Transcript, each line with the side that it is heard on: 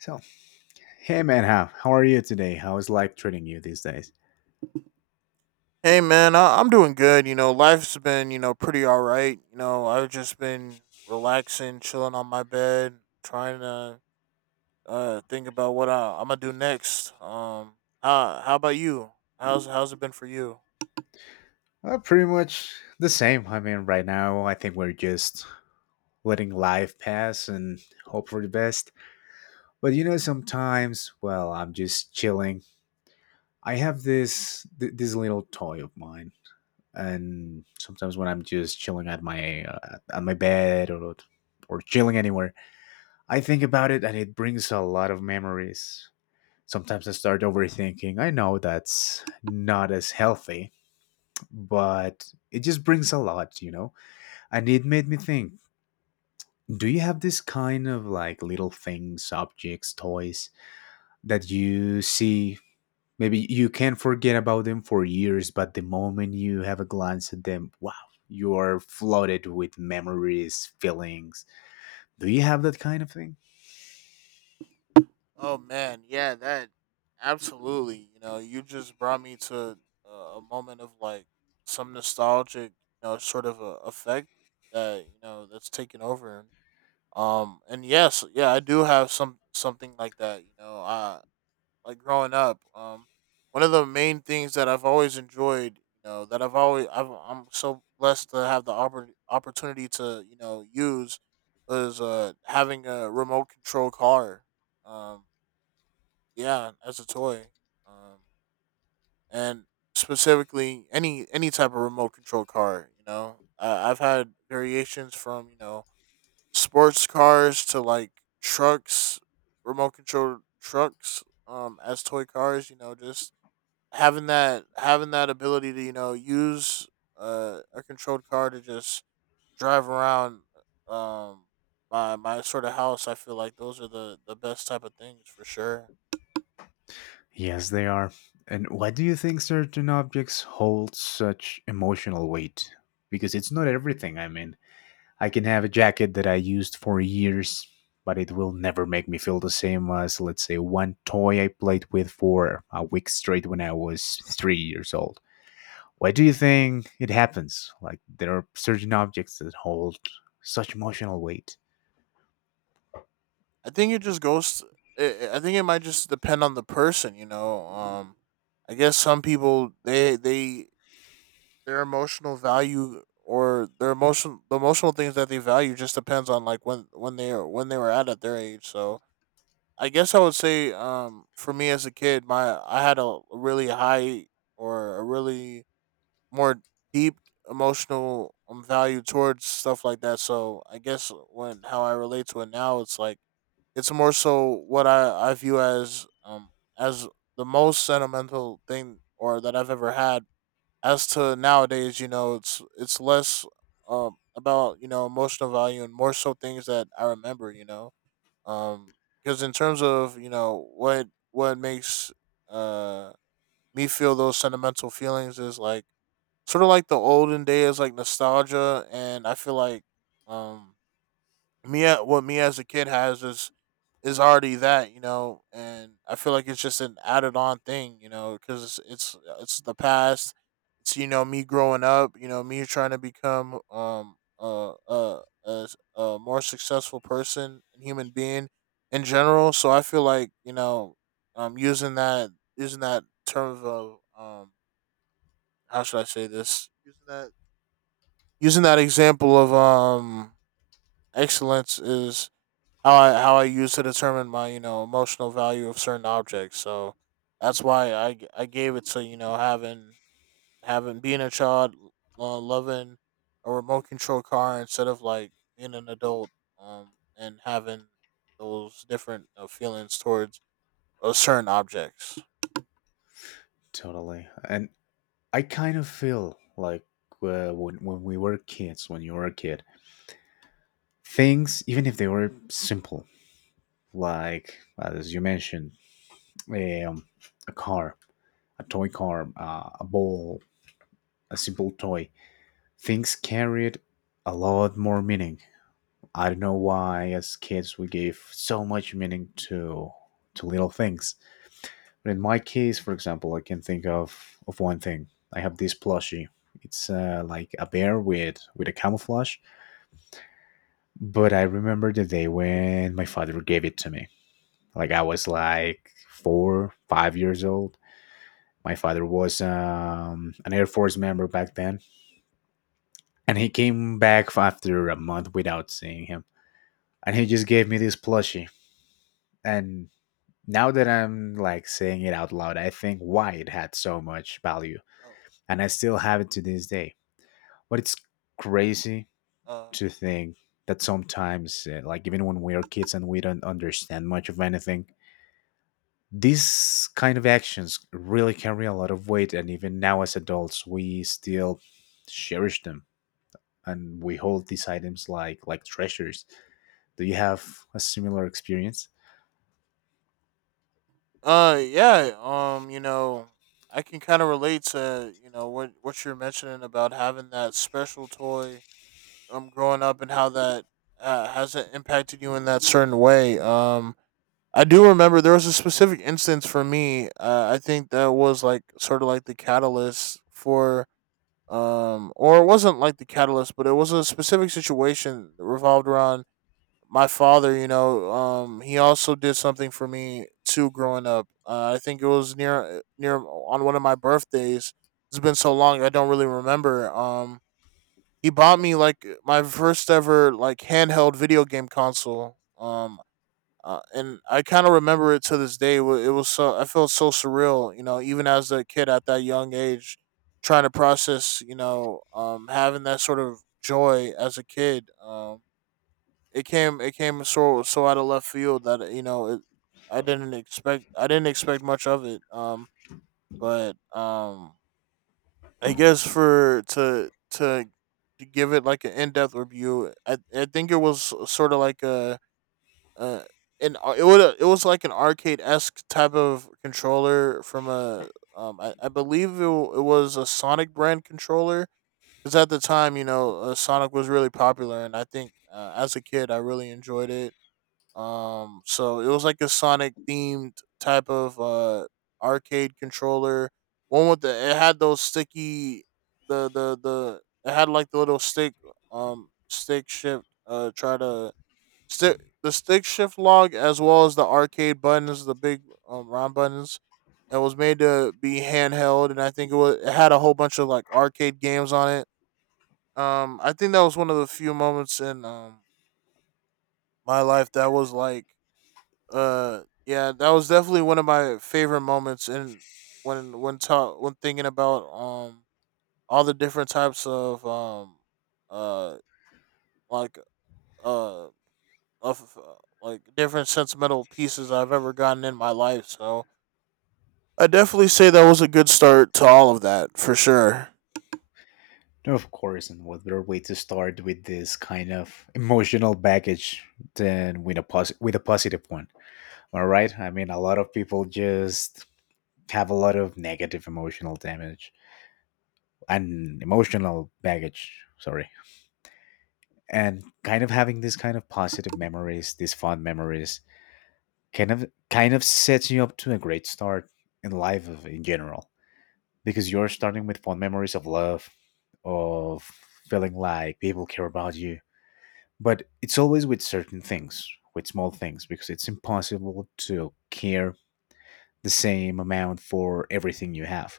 left: So, hey man, how are you today? How is life treating you these days?
right: Hey man, I'm doing good. You know, life's been pretty all right. You know, I've just been relaxing, chilling on my bed, trying to think about what I'm gonna do next. How about you? How's it been for you?
left: Pretty much the same. I mean, right now, I think we're just letting life pass and hope for the best. But sometimes, well, I'm just chilling. I have this little toy of mine, and sometimes when I'm just chilling at my bed or chilling anywhere, I think about it, and it brings a lot of memories. Sometimes I start overthinking. I know that's not as healthy, but it just brings a lot, you know? And it made me think, do you have this kind of like little things, objects, toys that you see? Maybe you can't forget about them for years, but the moment you have a glance at them, wow, you are flooded with memories, feelings. Do you have that kind of thing?
right: Oh man, yeah, that absolutely. You know, you just brought me to a, a moment of like some nostalgic, you know, sort of a effect that that's taken over. And yes, yeah, I do have something like that. You know, I like growing up, one of the main things that I've always enjoyed, you know, that I've always, I've, I'm so blessed to have the opportunity to, you know, use was having a remote control car. Um, yeah, as a toy. Um, and Specifically any type of remote control car. I've had variations from sports cars to like trucks, remote control trucks, as toy cars. You know, just having that ability to use a controlled car to just drive around um my sort of house. I feel like those are the best type of things for sure.
left: Yes, they are. And why do you think certain objects hold such emotional weight? Because it's not everything, I mean, I can have a jacket that I used for years, but it will never make me feel the same as, let's say, one toy I played with for a week straight when I was 3 years old. Why do you think it happens? Like, there are certain objects that hold such emotional weight.
right: I think it just goes. I think it might just depend on the person. You know, I guess some people they their emotional value or the emotional things that they value just depends on like when they were at their age. So I guess I would say, for me as a kid, my I had a really high, or a really more deep emotional, value towards stuff like that. So I guess when how I relate to it now, it's like it's more so what I view as as the most sentimental thing or that I've ever had. As to nowadays, you know, it's less about you know emotional value and more so things that I remember, you know, um because in terms of you know what makes uh me feel those sentimental feelings is like sort of like the olden days, like nostalgia. And I feel like um me as a kid has is already that, you know. And I feel like it's just an added on thing, you know, because it's the past. It's you know me growing up, you know, me trying to become a, a more successful person and human being in general. So I feel like you know using that, term of how should I say this, using that, using that example of excellence is how I how I use to determine my you know emotional value of certain objects. So that's why I gave it to, you know, having, being a child, loving a remote control car instead of like being an adult, um, and having those different feelings towards certain objects.
left: Totally. And I kind of feel like when we were kids, when you were a kid, things, even if they were simple, like, as you mentioned, um, a car, a toy car, a ball, a simple toy, things carried a lot more meaning. I don't know why as kids we gave so much meaning to little things. But in my case, for example, I can think of one thing. I have this plushie. It's like a bear with a camouflage. But I remember the day when my father gave it to me. Like I was like four, 5 years old. My father was an Air Force member back then. And he came back after a month without seeing him. And he just gave me this plushie. And now that I'm like saying it out loud, I think why it had so much value.
right: Oh,
left: And I still have it to this day. But it's crazy to think that sometimes, like even when we are kids and we don't understand much of anything, these kind of actions really carry a lot of weight. And even now as adults, we still cherish them, and we hold these items like treasures. Do you have a similar experience?
right: yeah. You know, I can kind of relate to you know what you're mentioning about having that special toy, growing up and how that has it impacted you in that certain way. I do remember there was a specific instance for me. I think that was like sort of like the catalyst for, or it wasn't like the catalyst, but it was a specific situation that revolved around my father. You know, he also did something for me too growing up. I think it was near on one of my birthdays. It's been so long, I don't really remember. He bought me like my first ever like handheld video game console. And I kind of remember it to this day. It was so I felt so surreal, you know, even as a kid at that young age, trying to process, you know, having that sort of joy as a kid. It came so out of left field that you know I didn't expect much of it. But I guess for to give it like an in depth review, I think it was sort of like a uh, an it would it was like an arcade esque type of controller from a I believe it was a Sonic brand controller, because at the time, you know, Sonic was really popular, and I think as a kid I really enjoyed it. So it was like a Sonic themed type of arcade controller, one with the it had those sticky the it had like the little stick stick shift try to Sti the stick shift log, as well as the arcade buttons, the big round buttons. It was made to be handheld, and I think it had a whole bunch of like arcade games on it. I think that was one of the few moments in my life that was like yeah, that was definitely one of my favorite moments in when when thinking about all the different types of uh like uh of uh, like different sentimental pieces I've ever gotten in my life. So I definitely say that was a good start to all of that for sure.
left: No, of course, and what better way to start with this kind of emotional baggage than with a positive one? All right, I mean, a lot of people just have a lot of negative emotional damage and emotional baggage. Sorry, and kind of having this kind of positive memories, these fond memories, kind of sets you up to a great start in life in general, because you're starting with fond memories of love, of feeling like people care about you. But it's always with certain things, with small things, because it's impossible to care the same amount for everything you have.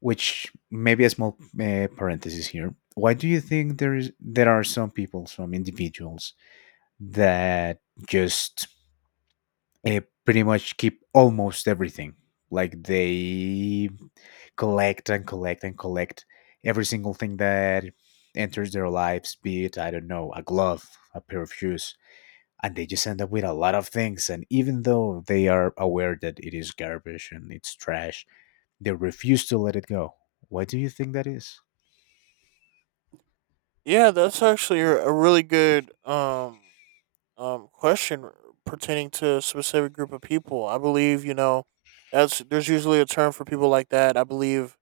left: Which, maybe a small parenthesis here. Why do you think there are some people, some individuals that just, uh, pretty much keep almost everything? Like they collect and collect and collect every single thing that enters their lives, be it, I don't know, a glove, a pair of shoes, and they just end up with a lot of things. And even though they are aware that it is garbage and it's trash, they refuse to let it go. Why do you think that is?
right: Yeah, that's actually a really good question pertaining to a specific group of people. I believe you know that's there's usually a term for people like that. I believe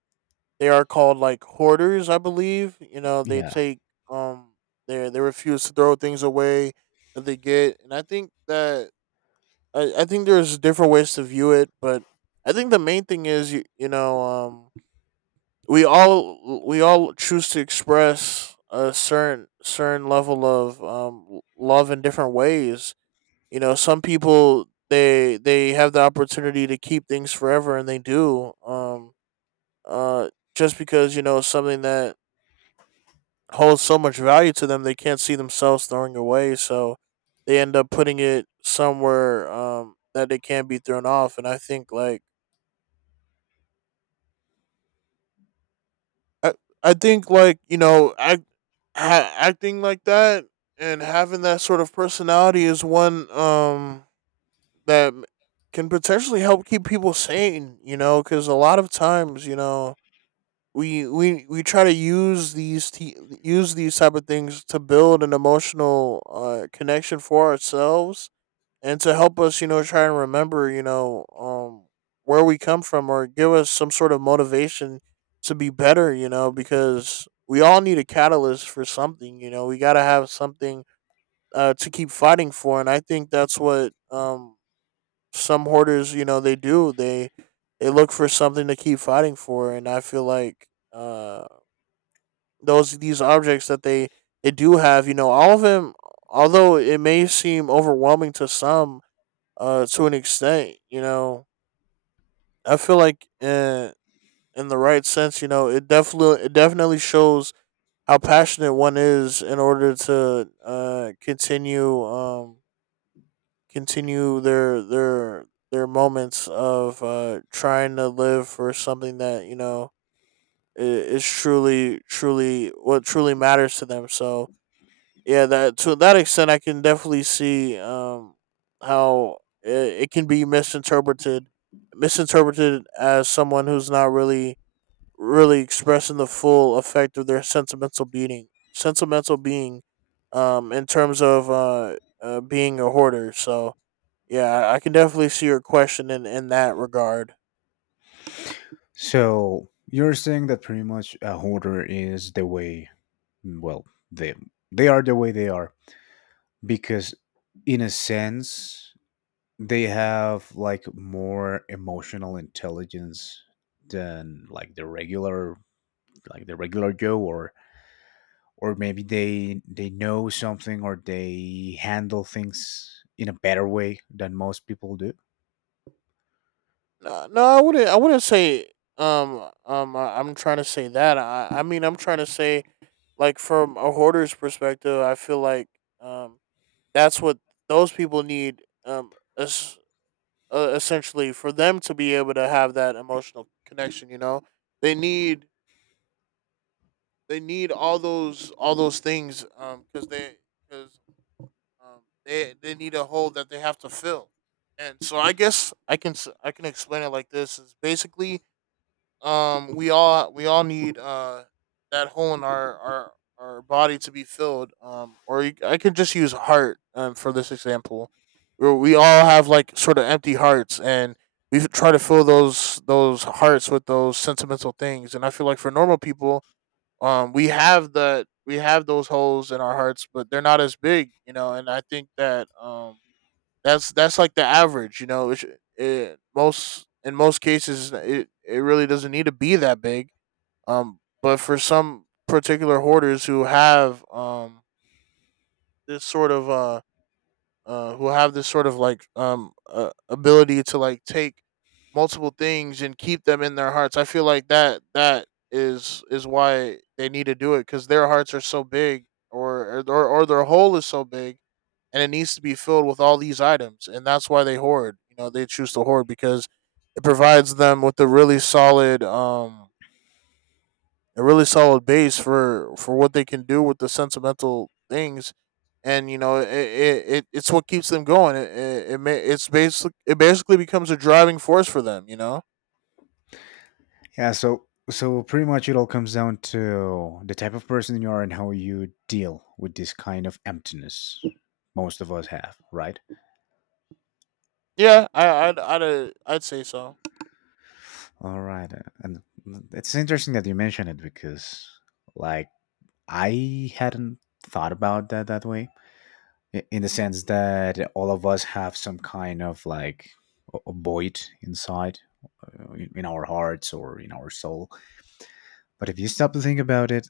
right: they are called like hoarders. I believe you know they
left: Yeah.
right: take um they refuse to throw things away that they get. And I think that I think there's different ways to view it, but I think the main thing is you know we all choose to express a certain level of love in different ways. You know, some people they have the opportunity to keep things forever, and they do, uh just because you know it's something that holds so much value to them they can't see themselves throwing away. So they end up putting it somewhere that they can't be thrown off. And I think like i, I think like you know acting like that and having that sort of personality is one that m- can potentially help keep people sane, you know, because a lot of times, you know, we try to use these type of things to build an emotional connection for ourselves and to help us, you know, try and remember, you know, where we come from, or give us some sort of motivation to be better. You know, because we all need a catalyst for something, you know, we got to have something to keep fighting for. And I think that's what some hoarders, you know, they do. They look for something to keep fighting for. And I feel like uh, these objects that they do have, you know, all of them, although it may seem overwhelming to some, to an extent. You know, I feel like in the right sense, you know, it definitely shows how passionate one is in order to continue, their moments of trying to live for something that you know is truly what truly matters to them. So yeah, that to that extent I can definitely see how it can be misinterpreted, as someone who's not really expressing the full effect of their sentimental being, sentimental being in terms of being a hoarder. So yeah, I can definitely see your question in that regard.
left: So you're saying that pretty much a hoarder is the way, well, they they are the way they are because, in a sense, they have like more emotional intelligence than like the regular joe, or maybe they know something, or they handle things in a better way than most people do.
right: No, no, I wouldn't say. I'm trying to say that. I mean, I'm trying to say, like, from a hoarder's perspective, I feel like, um, that's what those people need. Essentially, for them to be able to have that emotional connection, you know, they need they need all those things. Because they need a hole that they have to fill, and so I guess I can explain it like this: is basically we all need that hole in our body to be filled, or I could just use heart for this example, where we all have, like, sort of empty hearts, and we try to fill those hearts with those sentimental things. And I feel like for normal people, we have those holes in our hearts, but they're not as big, you know. And I think that that's like the average, you know. It Most in most cases it really doesn't need to be that big. But for some particular hoarders who have, this sort of who have this sort of, like, ability to, like, take multiple things and keep them in their hearts. I feel like that is why they need to do it, because their hearts are so big, or or their hole is so big, and it needs to be filled with all these items, and that's why they hoard. You know, they choose to hoard because it provides them with a really solid base for what they can do with the sentimental things. And you know, it's what keeps them going. It basically becomes a driving force for them. You know.
left: Yeah, so pretty much it all comes down to the type of person you are and how you deal with this kind of emptiness most of us have, right?
right: Yeah, I'd say so.
left: All right, and it's interesting that you mentioned it because, like, I hadn't thought about that that way. In the sense that all of us have some kind of like a void inside, in our hearts or in our soul. But if you stop to think about it,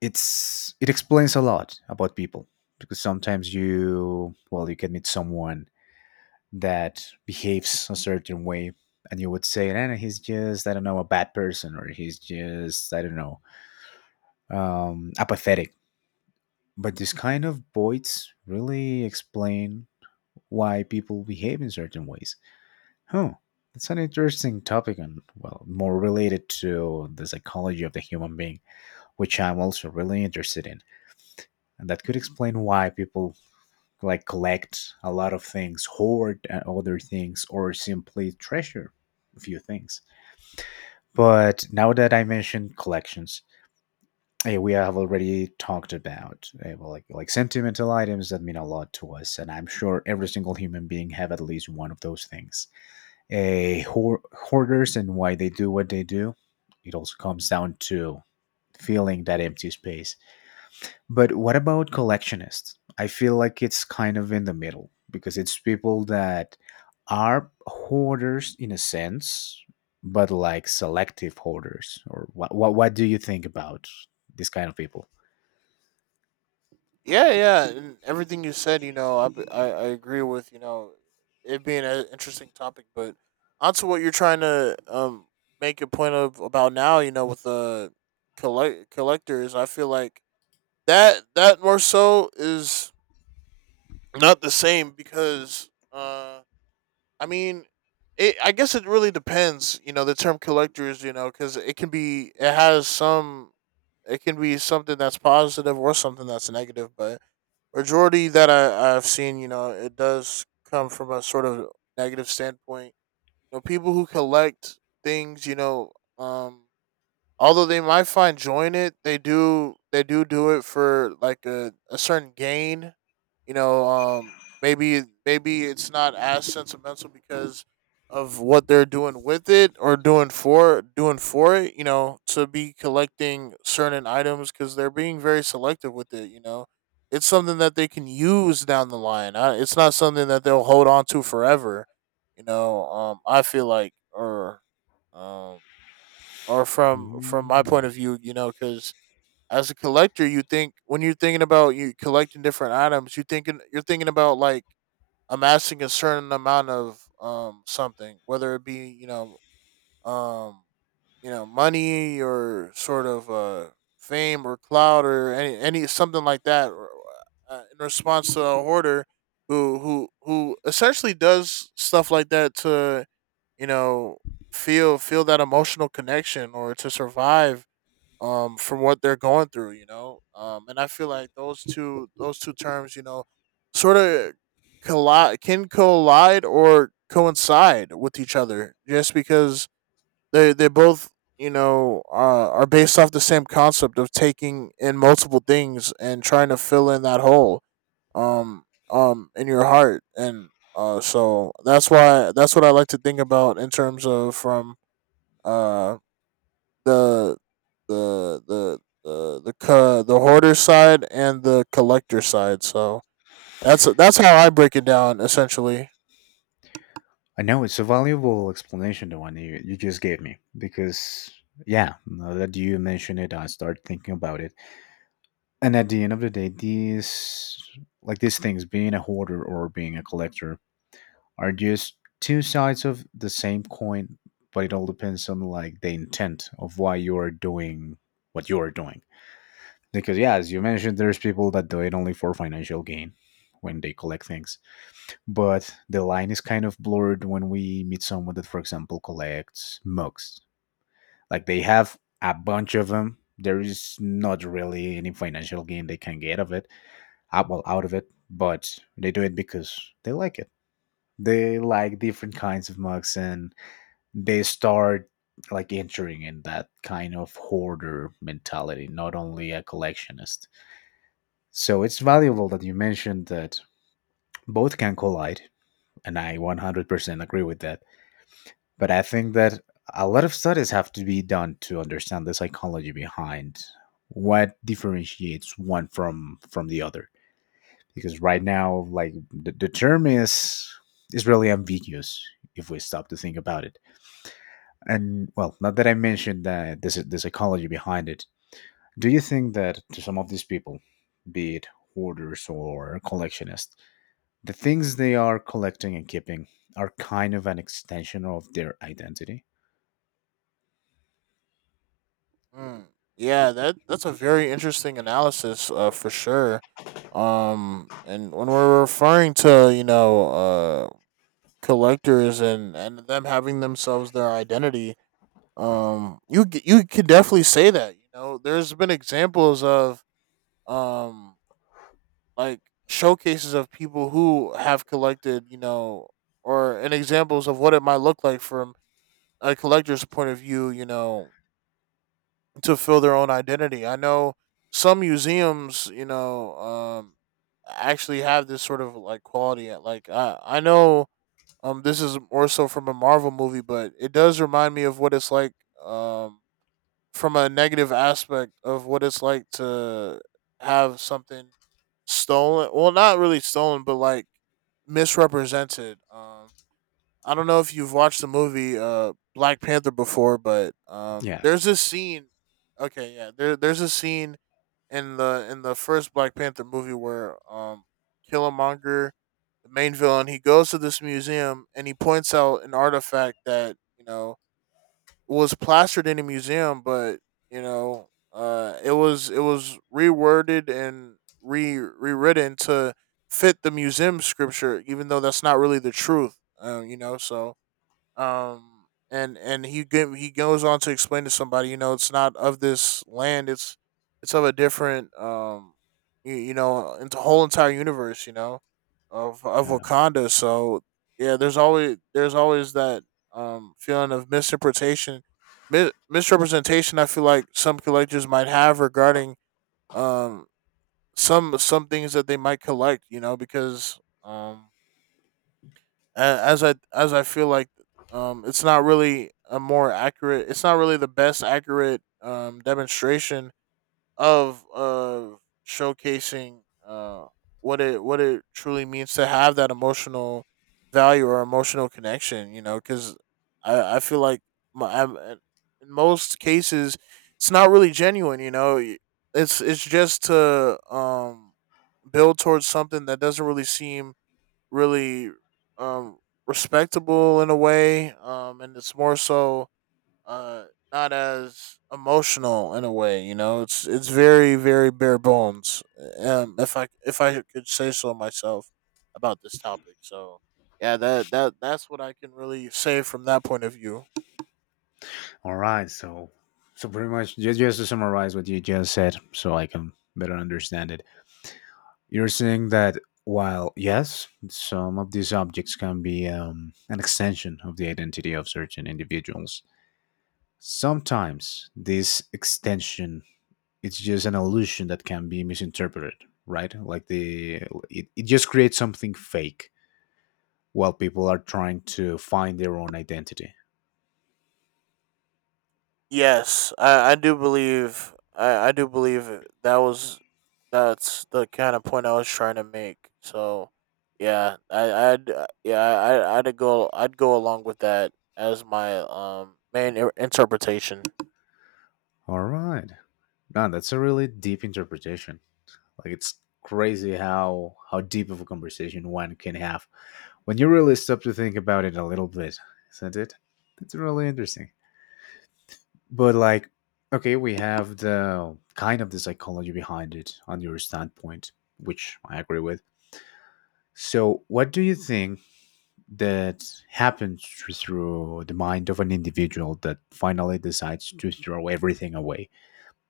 left: it explains a lot about people, because sometimes you, well, you can meet someone that behaves a certain way and you would say, "Eh, he's just, I don't know, a bad person, or he's just, I don't know, apathetic." But these kind of voids really explain why people behave in certain ways, huh? That's an interesting topic, and well, more related to the psychology of the human being, which I'm also really interested in, and that could explain why people like collect a lot of things, hoard other things, or simply treasure a few things. But now that I mentioned collections, we have already talked about, well, like sentimental items that mean a lot to us, and I'm sure every single human being have at least one of those things. Hoarders and why they do what they do, it also comes down to filling that empty space. But what about collectionists? I feel like it's kind of in the middle because it's people that are hoarders in a sense, but like selective hoarders. Or what? What do you think about this kind of people?
right: Yeah, yeah, and everything you said, you know, I agree, with you know, it being an interesting topic. But onto what you're trying to make a point of about now, you know, with the collectors, I feel like that more so is not the same, because I mean, it I guess it really depends, you know, the term collectors, you know, cuz it can be something that's positive or something that's negative. But majority that I've seen, you know, it does come from a sort of negative standpoint. You know, people who collect things, you know, um although they might find joy in it, they do do it for, like, a certain gain, you know. Maybe it's not as sentimental because of what they're doing with it, or doing for it. You know, to be collecting certain items because they're being very selective with it. You know, it's something that they can use down the line. It's not something that they'll hold on to forever. You know, I feel like, um or from my point
left: Mm.
right: of view, you know, because as a collector, you think when you're thinking about you collecting different items, you're thinking about, like, amassing a certain amount of something, whether it be, you know, um you know, money, or sort of fame, or clout, or any something like that. Or in response to a hoarder who who who essentially does stuff like that to, you know, feel that emotional connection, or to survive from what they're going through, you know. And I feel like those two terms, you know, sort of collide can collide or coincide with each other, just because they both, you know, are based off the same concept of taking in multiple things and trying to fill in that hole, um in your heart. And so that's what I like to think about, in terms of, from uh the the hoarder side and the collector side. So that's how I break it down, essentially.
left: I know it's a valuable explanation, the one you just gave me, because yeah, now that you mention it, I start thinking about it. And at the end of the day, these, like these things, being a hoarder or being a collector, are just two sides of the same coin, but it all depends on like the intent of why you are doing what you are doing. Because yeah, as you mentioned, there's people that do it only for financial gain when they collect things. But the line is kind of blurred when we meet someone that, for example, collects mugs. Like they have a bunch of them. There is not really any financial gain they can get of it, well, out of it. But they do it because they like it. They like different kinds of mugs, and they start like entering in that kind of hoarder mentality, not only a collectionist. So it's valuable that you mentioned that both can collide, and I 100% agree with that. But I think that a lot of studies have to be done to understand the psychology behind what differentiates one from the other, because right now, like, the term is really ambiguous if we stop to think about it. And well, now that I mentioned that there's the psychology behind it, do you think that to some of these people, be it hoarders or collectionists, the things they are collecting and keeping are kind of an extension of their identity?
right: Mm, yeah, that's a very interesting analysis, for sure. And when we're referring to, you know, collectors, and them having themselves their identity, you could definitely say that. You know, there's been examples of um like showcases of people who have collected, you know, or and examples of what it might look like from a collector's point of view, you know, to fill their own identity. I know some museums, you know, actually have this sort of, like, quality. At Like, I know, this is more so from a Marvel movie, but it does remind me of what it's like, um, from a negative aspect, of what it's like to have something stolen, well, not really stolen, but, like, misrepresented. I don't know if you've watched the movie, Black Panther, before, but
left: Yeah.
right: there's this scene. Okay, yeah, there's a scene in the first Black Panther movie where, Killmonger, the main villain, he goes to this museum, and he points out an artifact that, you know, was plastered in a museum. But you know, it was reworded and re rewritten to fit the museum scripture, even though that's not really the truth. You know. So um and he goes on to explain to somebody, you know, it's not of this land, it's of a different, you know, into whole entire universe, you know, of
left: Yeah.
right: Wakanda, so. Yeah, there's always that, feeling of misinterpretation, misrepresentation, I feel like some collectors might have, regarding um some things that they might collect, you know. Because um as I— as I feel like, it's not really a more accurate— it's not really the best accurate, demonstration of showcasing, what it truly means to have that emotional value or emotional connection. You know, because I feel like in most cases it's not really genuine. You know, it's just to, build towards something that doesn't really seem, really, um respectable in a way. And it's more so, uh not as emotional in a way, you know. It's very, very bare bones, if I could say so myself about this topic. So yeah, that's what I can really say from that point of view.
left: All right. So, pretty much, just to summarize what you just said, so I can better understand it, you're saying that while yes, some of these objects can be, an extension of the identity of certain individuals, sometimes this extension, it's just an illusion that can be misinterpreted, right? Like it, just creates something fake while people are trying to find their own identity.
right: Yes, I do believe— that's the kind of point I was trying to make. So yeah, I'd, yeah, I'd go along with that as my, main interpretation.
left: All right. Man, that's a really deep interpretation. Like, it's crazy how deep of a conversation one can have when you really stop to think about it a little bit, isn't it? That's really interesting. But like, okay, we have the kind of the psychology behind it on your standpoint, which I agree with. So, what do you think that happens through the mind of an individual that finally decides to throw everything away?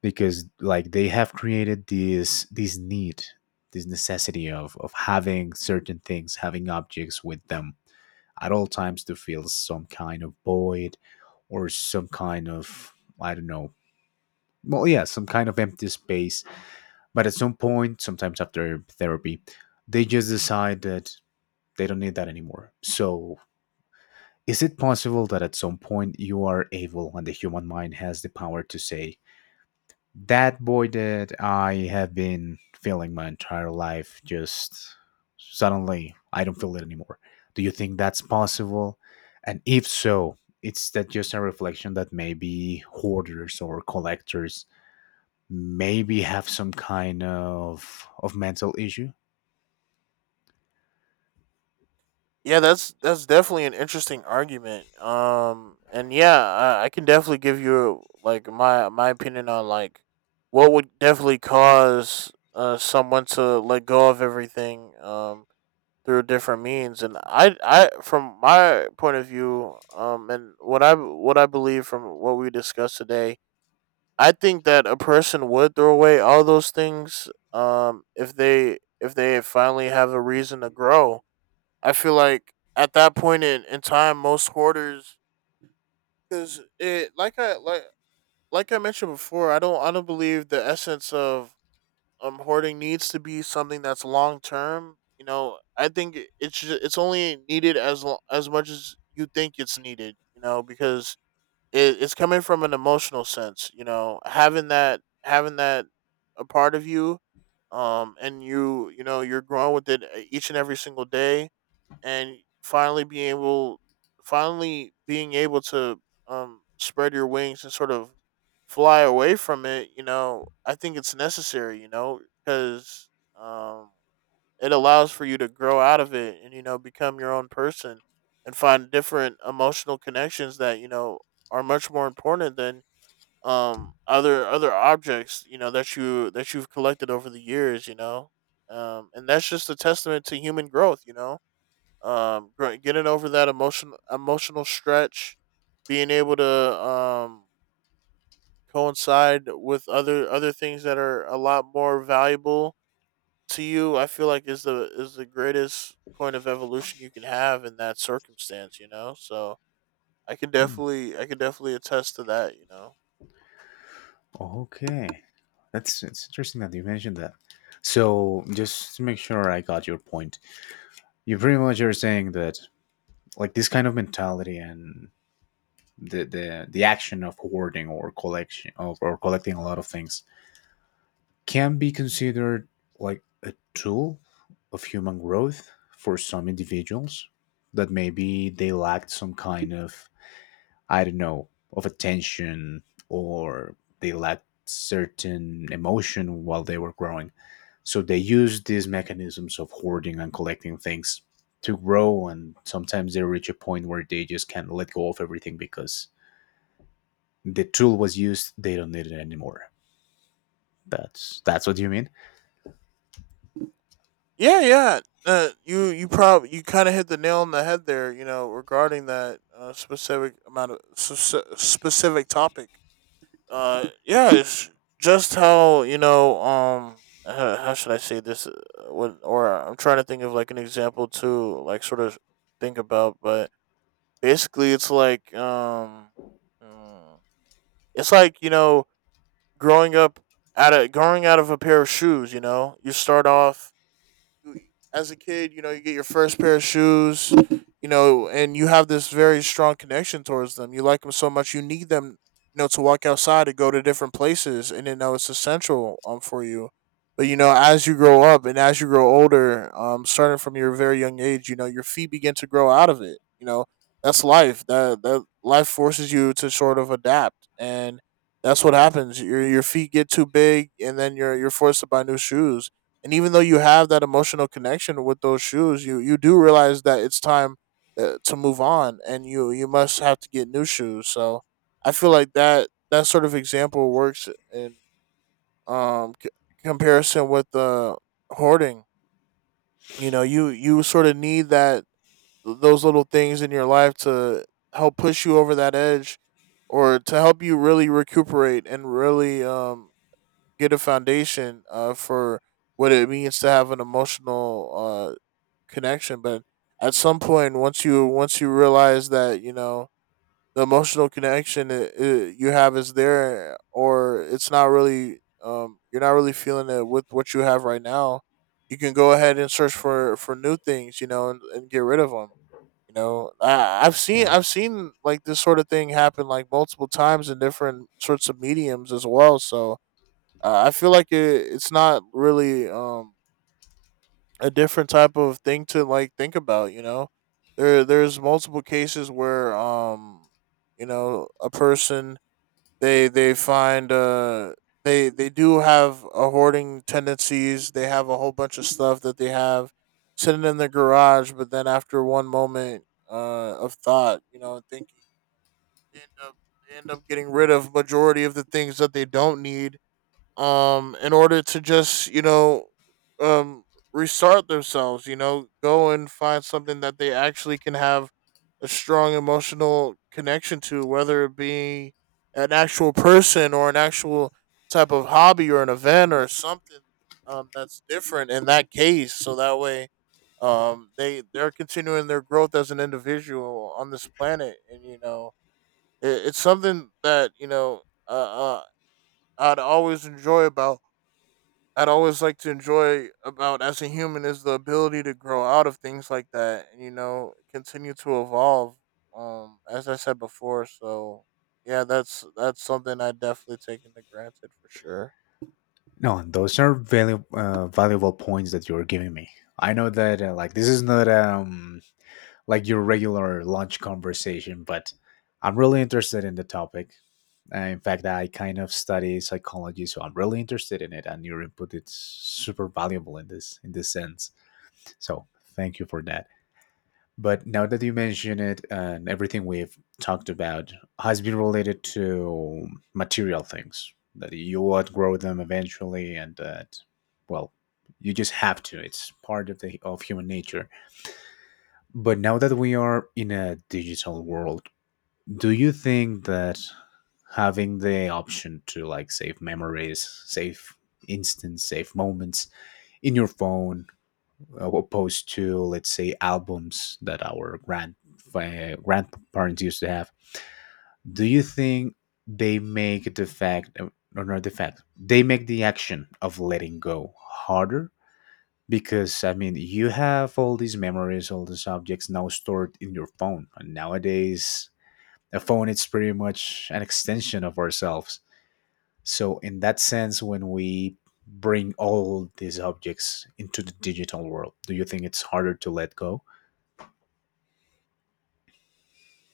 left: Because like they have created this need, this necessity of having certain things, having objects with them at all times to feel some kind of void, or some kind of, I don't know, well, yeah, some kind of empty space, but at some point, sometimes after therapy, they just decide that they don't need that anymore. So is it possible that at some point you are able, and the human mind has the power to say, that void that I have been feeling my entire life, just suddenly I don't feel it anymore? Do you think that's possible? And if so, it's that just a reflection that maybe hoarders or collectors maybe have some kind of mental issue?
right: Yeah, that's definitely an interesting argument. And yeah, I can definitely give you, like, my opinion on, like, what would definitely cause someone to let go of everything. Through different means. And I from my point of view, and what I believe from what we discussed today, I think that a person would throw away all those things, if they finally have a reason to grow. I feel like at that point in, time, most hoarders, because it like I like I mentioned before, I don't believe the essence of hoarding needs to be something that's long term. You know, I think it's only needed as as much as you think it's needed. You know, because it's coming from an emotional sense. You know, having that a part of you, and you know, you're growing with it, each and every single day, and finally being able to, spread your wings and sort of fly away from it. You know, I think it's necessary, you know, because um it allows for you to grow out of it, and you know, become your own person, and find different emotional connections that, you know, are much more important than, other objects, you know, that you that you've collected over the years, you know. And that's just a testament to human growth, you know. Getting over that emotional stretch, being able to, um coincide with other things that are a lot more valuable to you, I feel like, is the greatest point of evolution you can have in that circumstance, you know. So
left: Hmm.
right: I can definitely attest to that, you know.
left: Okay, that's it's interesting that you mentioned that. So just to make sure I got your point, you pretty much are saying that like this kind of mentality and the action of hoarding or collection of, or collecting a lot of things can be considered like a tool of human growth for some individuals that maybe they lacked some kind of, I don't know, of attention, or they lacked certain emotion while they were growing. So they used these mechanisms of hoarding and collecting things to grow. And sometimes they reach a point where they just can't let go of everything because the tool was used, they don't need it anymore. That's what you mean.
right: Yeah, yeah, you kind of hit the nail on the head there, you know, regarding that, specific amount of specific topic. Yeah, it's just how, you know, how should I say this, what or I'm trying to think of, like, an example to, like, sort of think about. But basically it's like, mm, it's like, you know, growing up out of growing out of a pair of shoes. You know, you start off as a kid, you know, you get your first pair of shoes, you know, and you have this very strong connection towards them. You like them so much, you need them, you know, to walk outside, to go to different places, and you know it's essential, for you. But you know, as you grow up and as you grow older, starting from your very young age, you know, your feet begin to grow out of it. You know, that's life. That life forces you to sort of adapt, and that's what happens. Your feet get too big, and then you're forced to buy new shoes, and even though you have that emotional connection with those shoes, you do realize that it's time to move on and you must have to get new shoes. So I feel like that sort of example works in um c- comparison with the hoarding. You know, you sort of need that those little things in your life to help push you over that edge, or to help you really recuperate and really get a foundation for what it means to have an emotional connection. But at some point, once you realize that, you know, the emotional connection you have is there, or it's not really you're not really feeling it with what you have right now. You can go ahead and search for new things, you know, and get rid of them. You know,
left: Yeah.
right: I've seen like this sort of thing happen like multiple times in different sorts of mediums as well. So I feel like it's not really a different type of thing to like think about. You know, there's multiple cases where, you know, a person, they find they do have a hoarding tendencies. They have a whole bunch of stuff that they have sitting in their garage, but then after one moment of thought, you know, thinking, they end up they end up getting rid of majority of the things that they don't need in order to just, um restart themselves, you know, go and find something that they actually can have a strong emotional connection to, whether it be an actual person or an actual type of hobby or an event or something that's different in that case. So that way, they they're continuing their growth as an individual on this planet. And you know, it's something that, you know, uh, uh, i'd always enjoy about I'd always like to enjoy about as a human is the ability to grow out of things like that and you know continue to evolve. As I said before, so yeah, that's something I definitely take into granted for sure.
left: No, and those are valuable points that you're giving me. I know that like this is not like your regular lunch conversation, but I'm really interested in the topic. In fact, I kind of study psychology, so I'm really interested in it, and your input is super valuable in this sense. So thank you for that. But now that you mention it, and everything we've talked about has been related to material things that you outgrow them eventually, and that well, you just have to. It's part of the of human nature. But now that we are in a digital world, do you think that having the option to like save memories, save instants, save moments in your phone, opposed to let's say albums that our grandparents used to have, do you think they make the fact or not the fact, they make the action of letting go harder? Because I mean, you have all these memories, all these objects now stored in your phone. And nowadays, a phone it's pretty much an extension of ourselves. So in that sense, when we bring all these objects into the digital world, do you think it's harder to let go?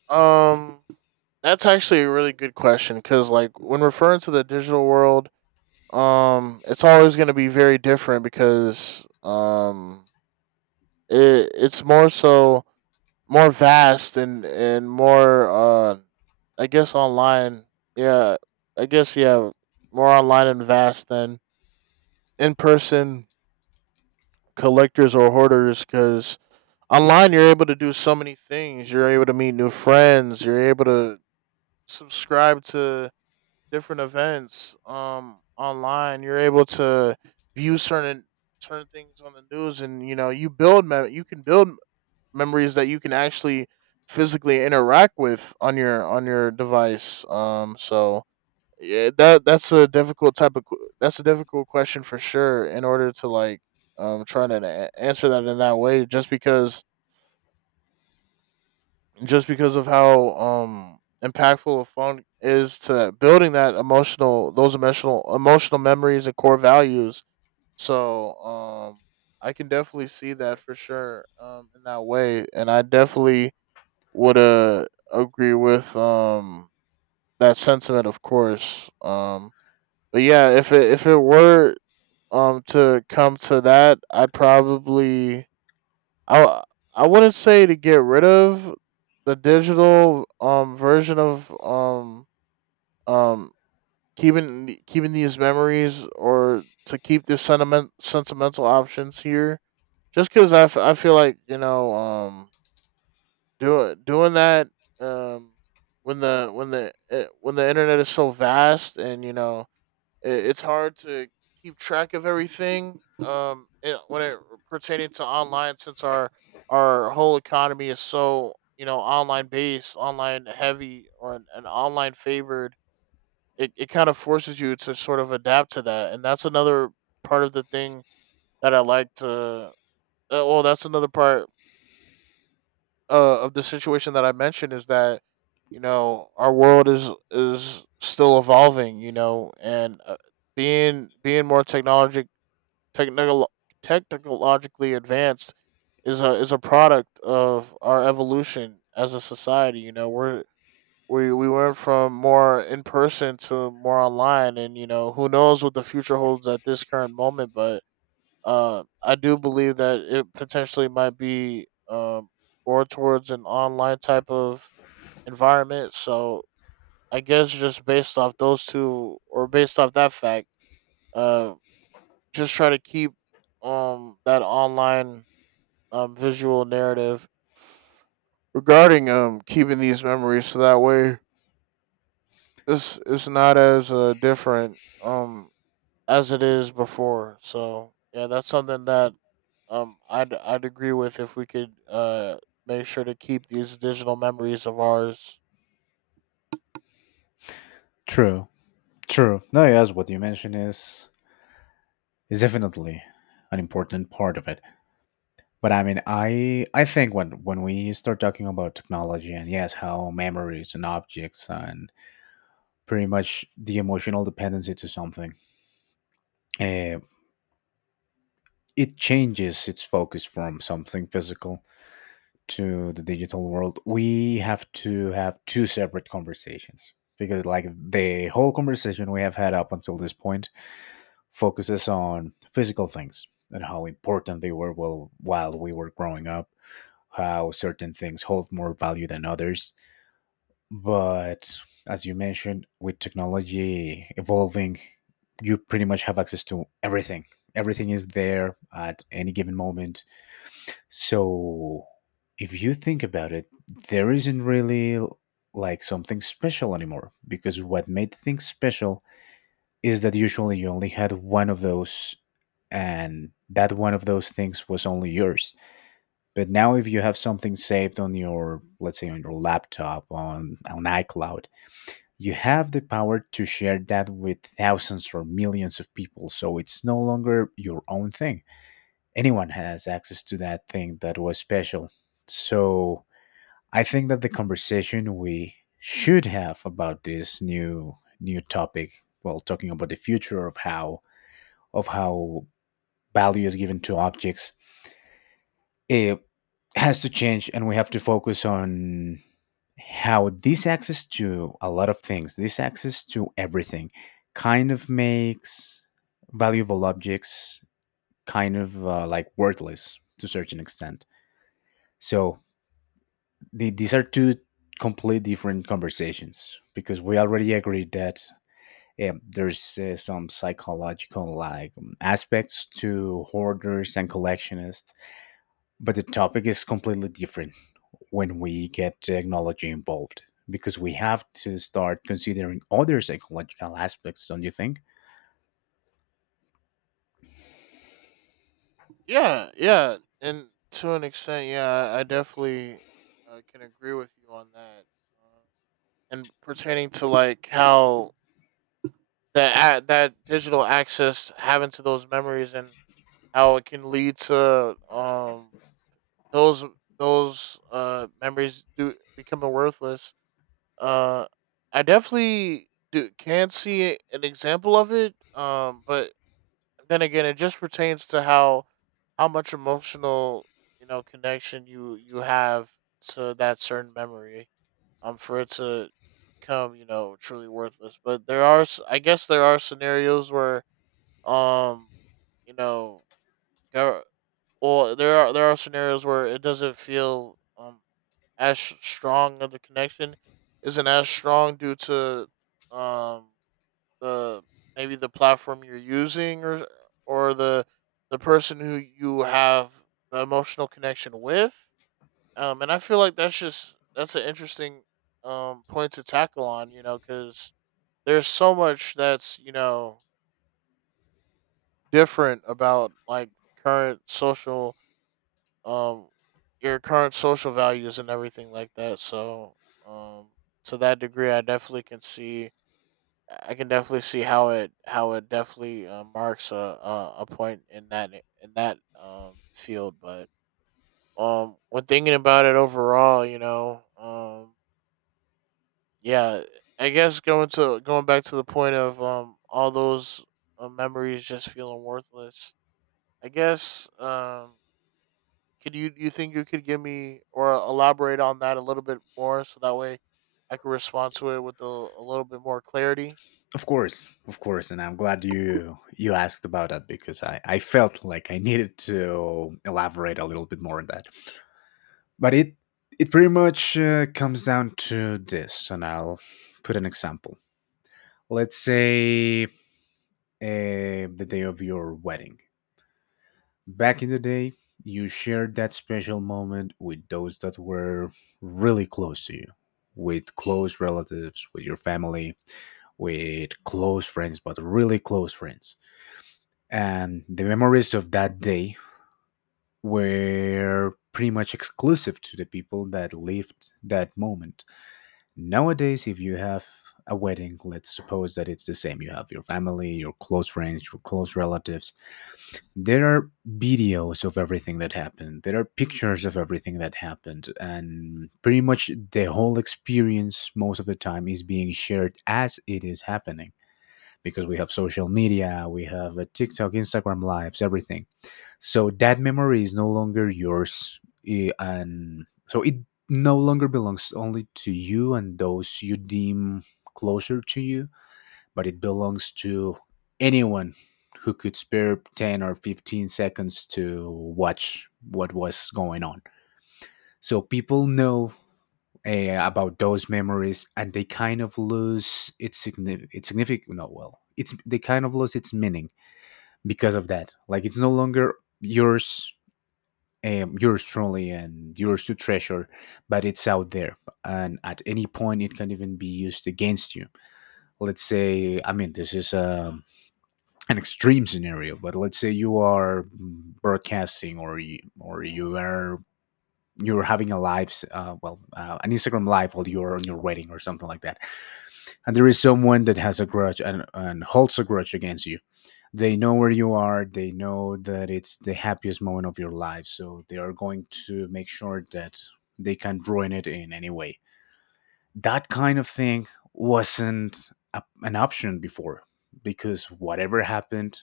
right: Um, that's actually a really good question because, like, when referring to the digital world, it's always going to be very different because, it's more so more vast and more I guess online. Yeah, I guess yeah, more online and vast than in person collectors or hoarders, cuz online you're able to do so many things. You're able to meet new friends, you're able to subscribe to different events online. You're able to view certain things on the news. And you know, you can build memories that you can actually physically interact with on your device. So yeah, that's a difficult type of that's a difficult question for sure. In order to like try to answer that in that way, just because of how impactful a phone is to building that emotional, those emotional memories and core values. So I can definitely see that for sure, in that way. And I definitely would, agree with that sentiment, of course. But yeah, if it were to come to that, I'd probably, I I wouldn't say to get rid of the digital version of, um keeping these memories, or to keep the sentimental options here, just because I feel like, you know, doing that um when when the internet is so vast, and you know, it's hard to keep track of everything, when it pertaining to online, since our whole economy is so, you know, online based, online heavy, or an online favored, it kind of forces you to sort of adapt to that. And that's another part of the thing that I like to well that's another part of the situation that I mentioned, is that, you know, our world is still evolving. You know, and being more technical technologically advanced is a product of our evolution as a society. You know, we went from more in person to more online, and you know who knows what the future holds at this current moment. But I do believe that it potentially might be, or towards, an online type of environment. So I guess just based off those two, or based off that fact, uh, just try to keep that online visual narrative regarding keeping these memories, so that way this is not as different as it is before. So yeah, that's something that I'd agree with, if we could make sure to keep these digital memories of ours.
left: True, true. No, yes, what you mentioned is definitely an important part of it. But I mean, I think when we start talking about technology and yes, how memories and objects and pretty much the emotional dependency to something. Uh, it changes its focus from something physical to the digital world. We have to have two separate conversations because, like, the whole conversation we have had up until this point focuses on physical things and how important they were while, we were growing up, how certain things hold more value than others. But as you mentioned, with technology evolving, you pretty much have access to everything. Everything is there at any given moment. So if you think about it, there isn't really like something special anymore, because what made things special is that usually you only had one of those, and that one of those things was only yours. But now if you have something saved on your, let's say, on your laptop, on iCloud, you have the power to share that with thousands or millions of people, so it's no longer your own thing. Anyone has access to that thing that was special. So I think that the conversation we should have about this new topic, well, talking about the future of how value is given to objects, it has to change, and we have to focus on how this access to a lot of things, this access to everything, kind of makes valuable objects kind of like worthless to a certain extent. So these are two complete different conversations, because we already agreed that there's some psychological like aspects to hoarders and collectionists. But the topic is completely different when we get technology involved, because we have to start considering other psychological aspects, don't you think?
right: Yeah, yeah, and to an extent, yeah, I definitely, can agree with you on that. Uh, and pertaining to like how that digital access having to those memories, and how it can lead to those those memories do becoming worthless. Uh, I definitely can see an example of it. But then again, it just pertains to how much emotional, you know, connection you have to that certain memory. For it to become, you know, truly worthless. But there are, there are scenarios where, um, you know, gov- there are scenarios where it doesn't feel as strong of, the connection isn't as strong, due to um the maybe the platform you're using, or or the the person who you have the emotional connection with. Um, and I feel like that's just, that's an interesting point to tackle on, you know, because there's so much that's, you know, different about like current social um your current social values and everything like that. So um to that degree, I can definitely see how it definitely, marks a point in that field. But when thinking about it overall, you know, yeah I guess going back to the point of, all those memories just feeling worthless. I guess, could you, you think you could give me or elaborate on that a little bit more, so that way I could respond to it with a little bit more clarity?
left: Of course, and I'm glad you you asked about that because I felt like I needed to elaborate a little bit more on that. But it pretty much comes down to this, and I'll put an example. Let's say the day of your wedding. Back in the day, you shared that special moment with those that were really close to you, with close relatives, with your family, with close friends, but really close friends. And the memories of that day were pretty much exclusive to the people that lived that moment. Nowadays, if you have a wedding, let's suppose that it's the same. You have your family, your close friends, your close relatives, there are videos of everything that happened, there are pictures of everything that happened, and pretty much the whole experience most of the time is being shared as it is happening, because we have social media, we have a TikTok, Instagram lives, everything. So that memory is no longer yours. And so it no longer belongs only to you and those you deem closer to you, but it belongs to anyone who could spare 10 or 15 seconds to watch what was going on. So people know about those memories, and they kind of lose its, its significant, no, well, it's, they kind of lose its meaning because of that. Like, it's no longer yours, yours truly, and yours to treasure, but it's out there. And at any point, it can even be used against you. Let's say, I mean, this is a an extreme scenario, but let's say you are broadcasting, or or you are, you're having a live, an Instagram live while you're on your wedding or something like that, and there is someone that has a grudge, and holds a grudge against you. They know where you are. They know that it's the happiest moment of your life, so they are going to make sure that they can ruin it in any way. That kind of thing wasn't an option before, because whatever happened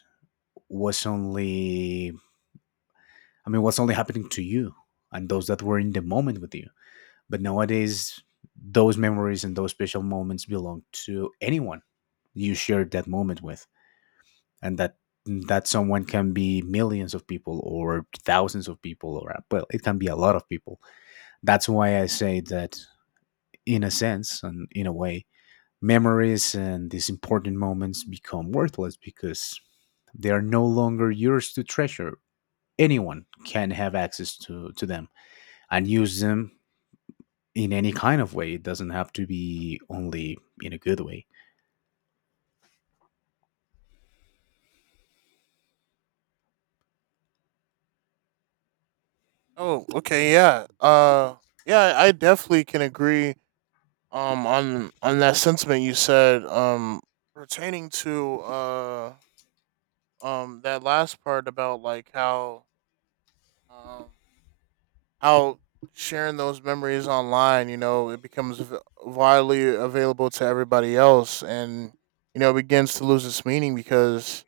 left: was only, I mean, what's only happening to you and those that were in the moment with you. But nowadays, those memories and those special moments belong to anyone you shared that moment with, and that that someone can be millions of people or thousands of people, or well, it can be a lot of people. That's why I say that in a sense and in a way, memories and these important moments become worthless, because they are no longer yours to treasure. Anyone can have access to them and use them in any kind of way. It doesn't have to be only in a good way.
right: Oh, okay, yeah. Yeah, I definitely can agree on that sentiment you said, pertaining to, that last part about like how um out sharing those memories online. You know, it becomes widely available to everybody else, and you know, it begins to lose its meaning because,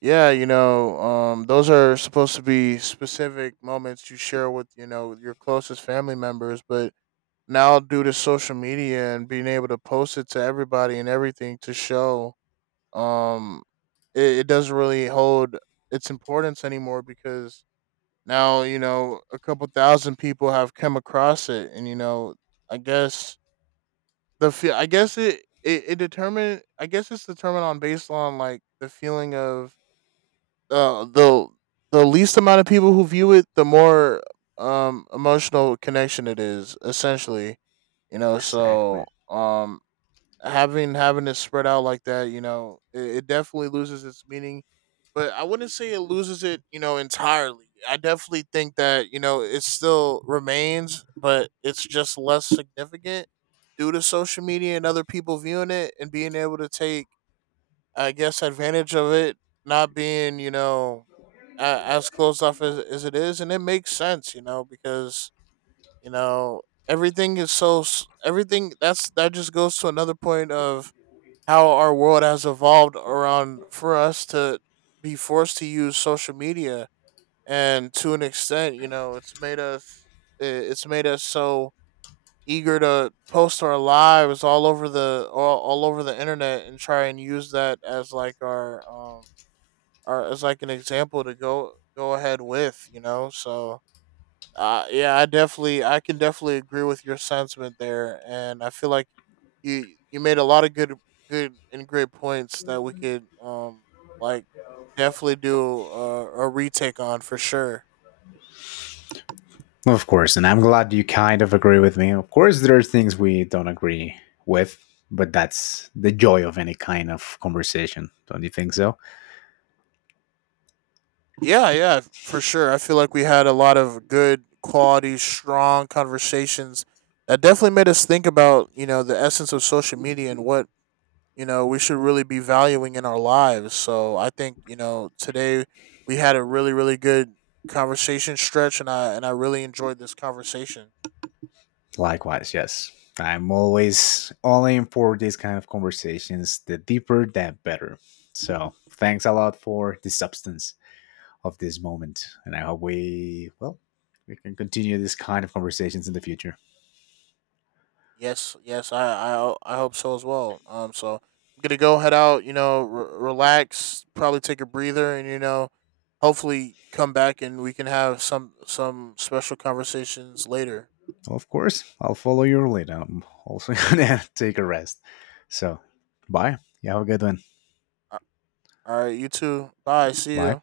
right: yeah, you know, those are supposed to be specific moments you share with, you know, your closest family members. But now due to social media, and being able to post it to everybody and everything, to show um it doesn't really hold its importance anymore, because now, you know, a couple thousand people have come across it. And you know, I guess the fe- I guess it it, it determined I guess it's determined on, based on, like, the feeling of, uh the the least amount of people who view it, the more emotional connection it is, essentially. You know, so
left: Exactly.
right: having it spread out like that, you know, it definitely loses its meaning. But I wouldn't say it loses it, you know, entirely. I definitely think that, you know, it still remains, but it's just less significant due to social media, and other people viewing it and being able to take, I guess, advantage of it not being, you know, as closed off as it is. And it makes sense, you know, because, you know, everything is so s- everything that's, that just goes to another point of how our world has evolved around for us to be forced to use social media. And to an extent, you know, it's made us, it's made us so eager to post our lives all over the all over the internet, and try and use that as like our, our, as like an example to go ahead with, you know. So yeah, I can definitely agree with your sentiment there. And I feel like you made a lot of good, good and great points that we could like definitely do a retake on for sure.
left: Of course, and I'm glad you kind of agree with me. Of course, there are things we don't agree with, but that's the joy of any kind of conversation. Don't you think so?
right: Yeah, yeah, for sure. I feel like we had a lot of good quality, strong conversations that definitely made us think about, you know, the essence of social media and what, you know, we should really be valuing in our lives. So I think, you know, today we had a really, really good conversation stretch, and I really enjoyed this conversation.
left: Likewise, yes. I'm always all in for these kind of conversations. The deeper, the better. So, thanks a lot for the substance of this moment. And I hope we, well, we can continue this kind of conversations in the future.
right: Yes, yes, I hope so as well. Um, so I'm gonna go head out, you know, relax, probably take a breather, and you know, hopefully come back and we can have some special conversations later.
left: Of course, I'll follow your lead. I'm also going to take a rest. So, bye. You have a good one.
right: All right, you too. Bye. See
left: Bye.
right: you.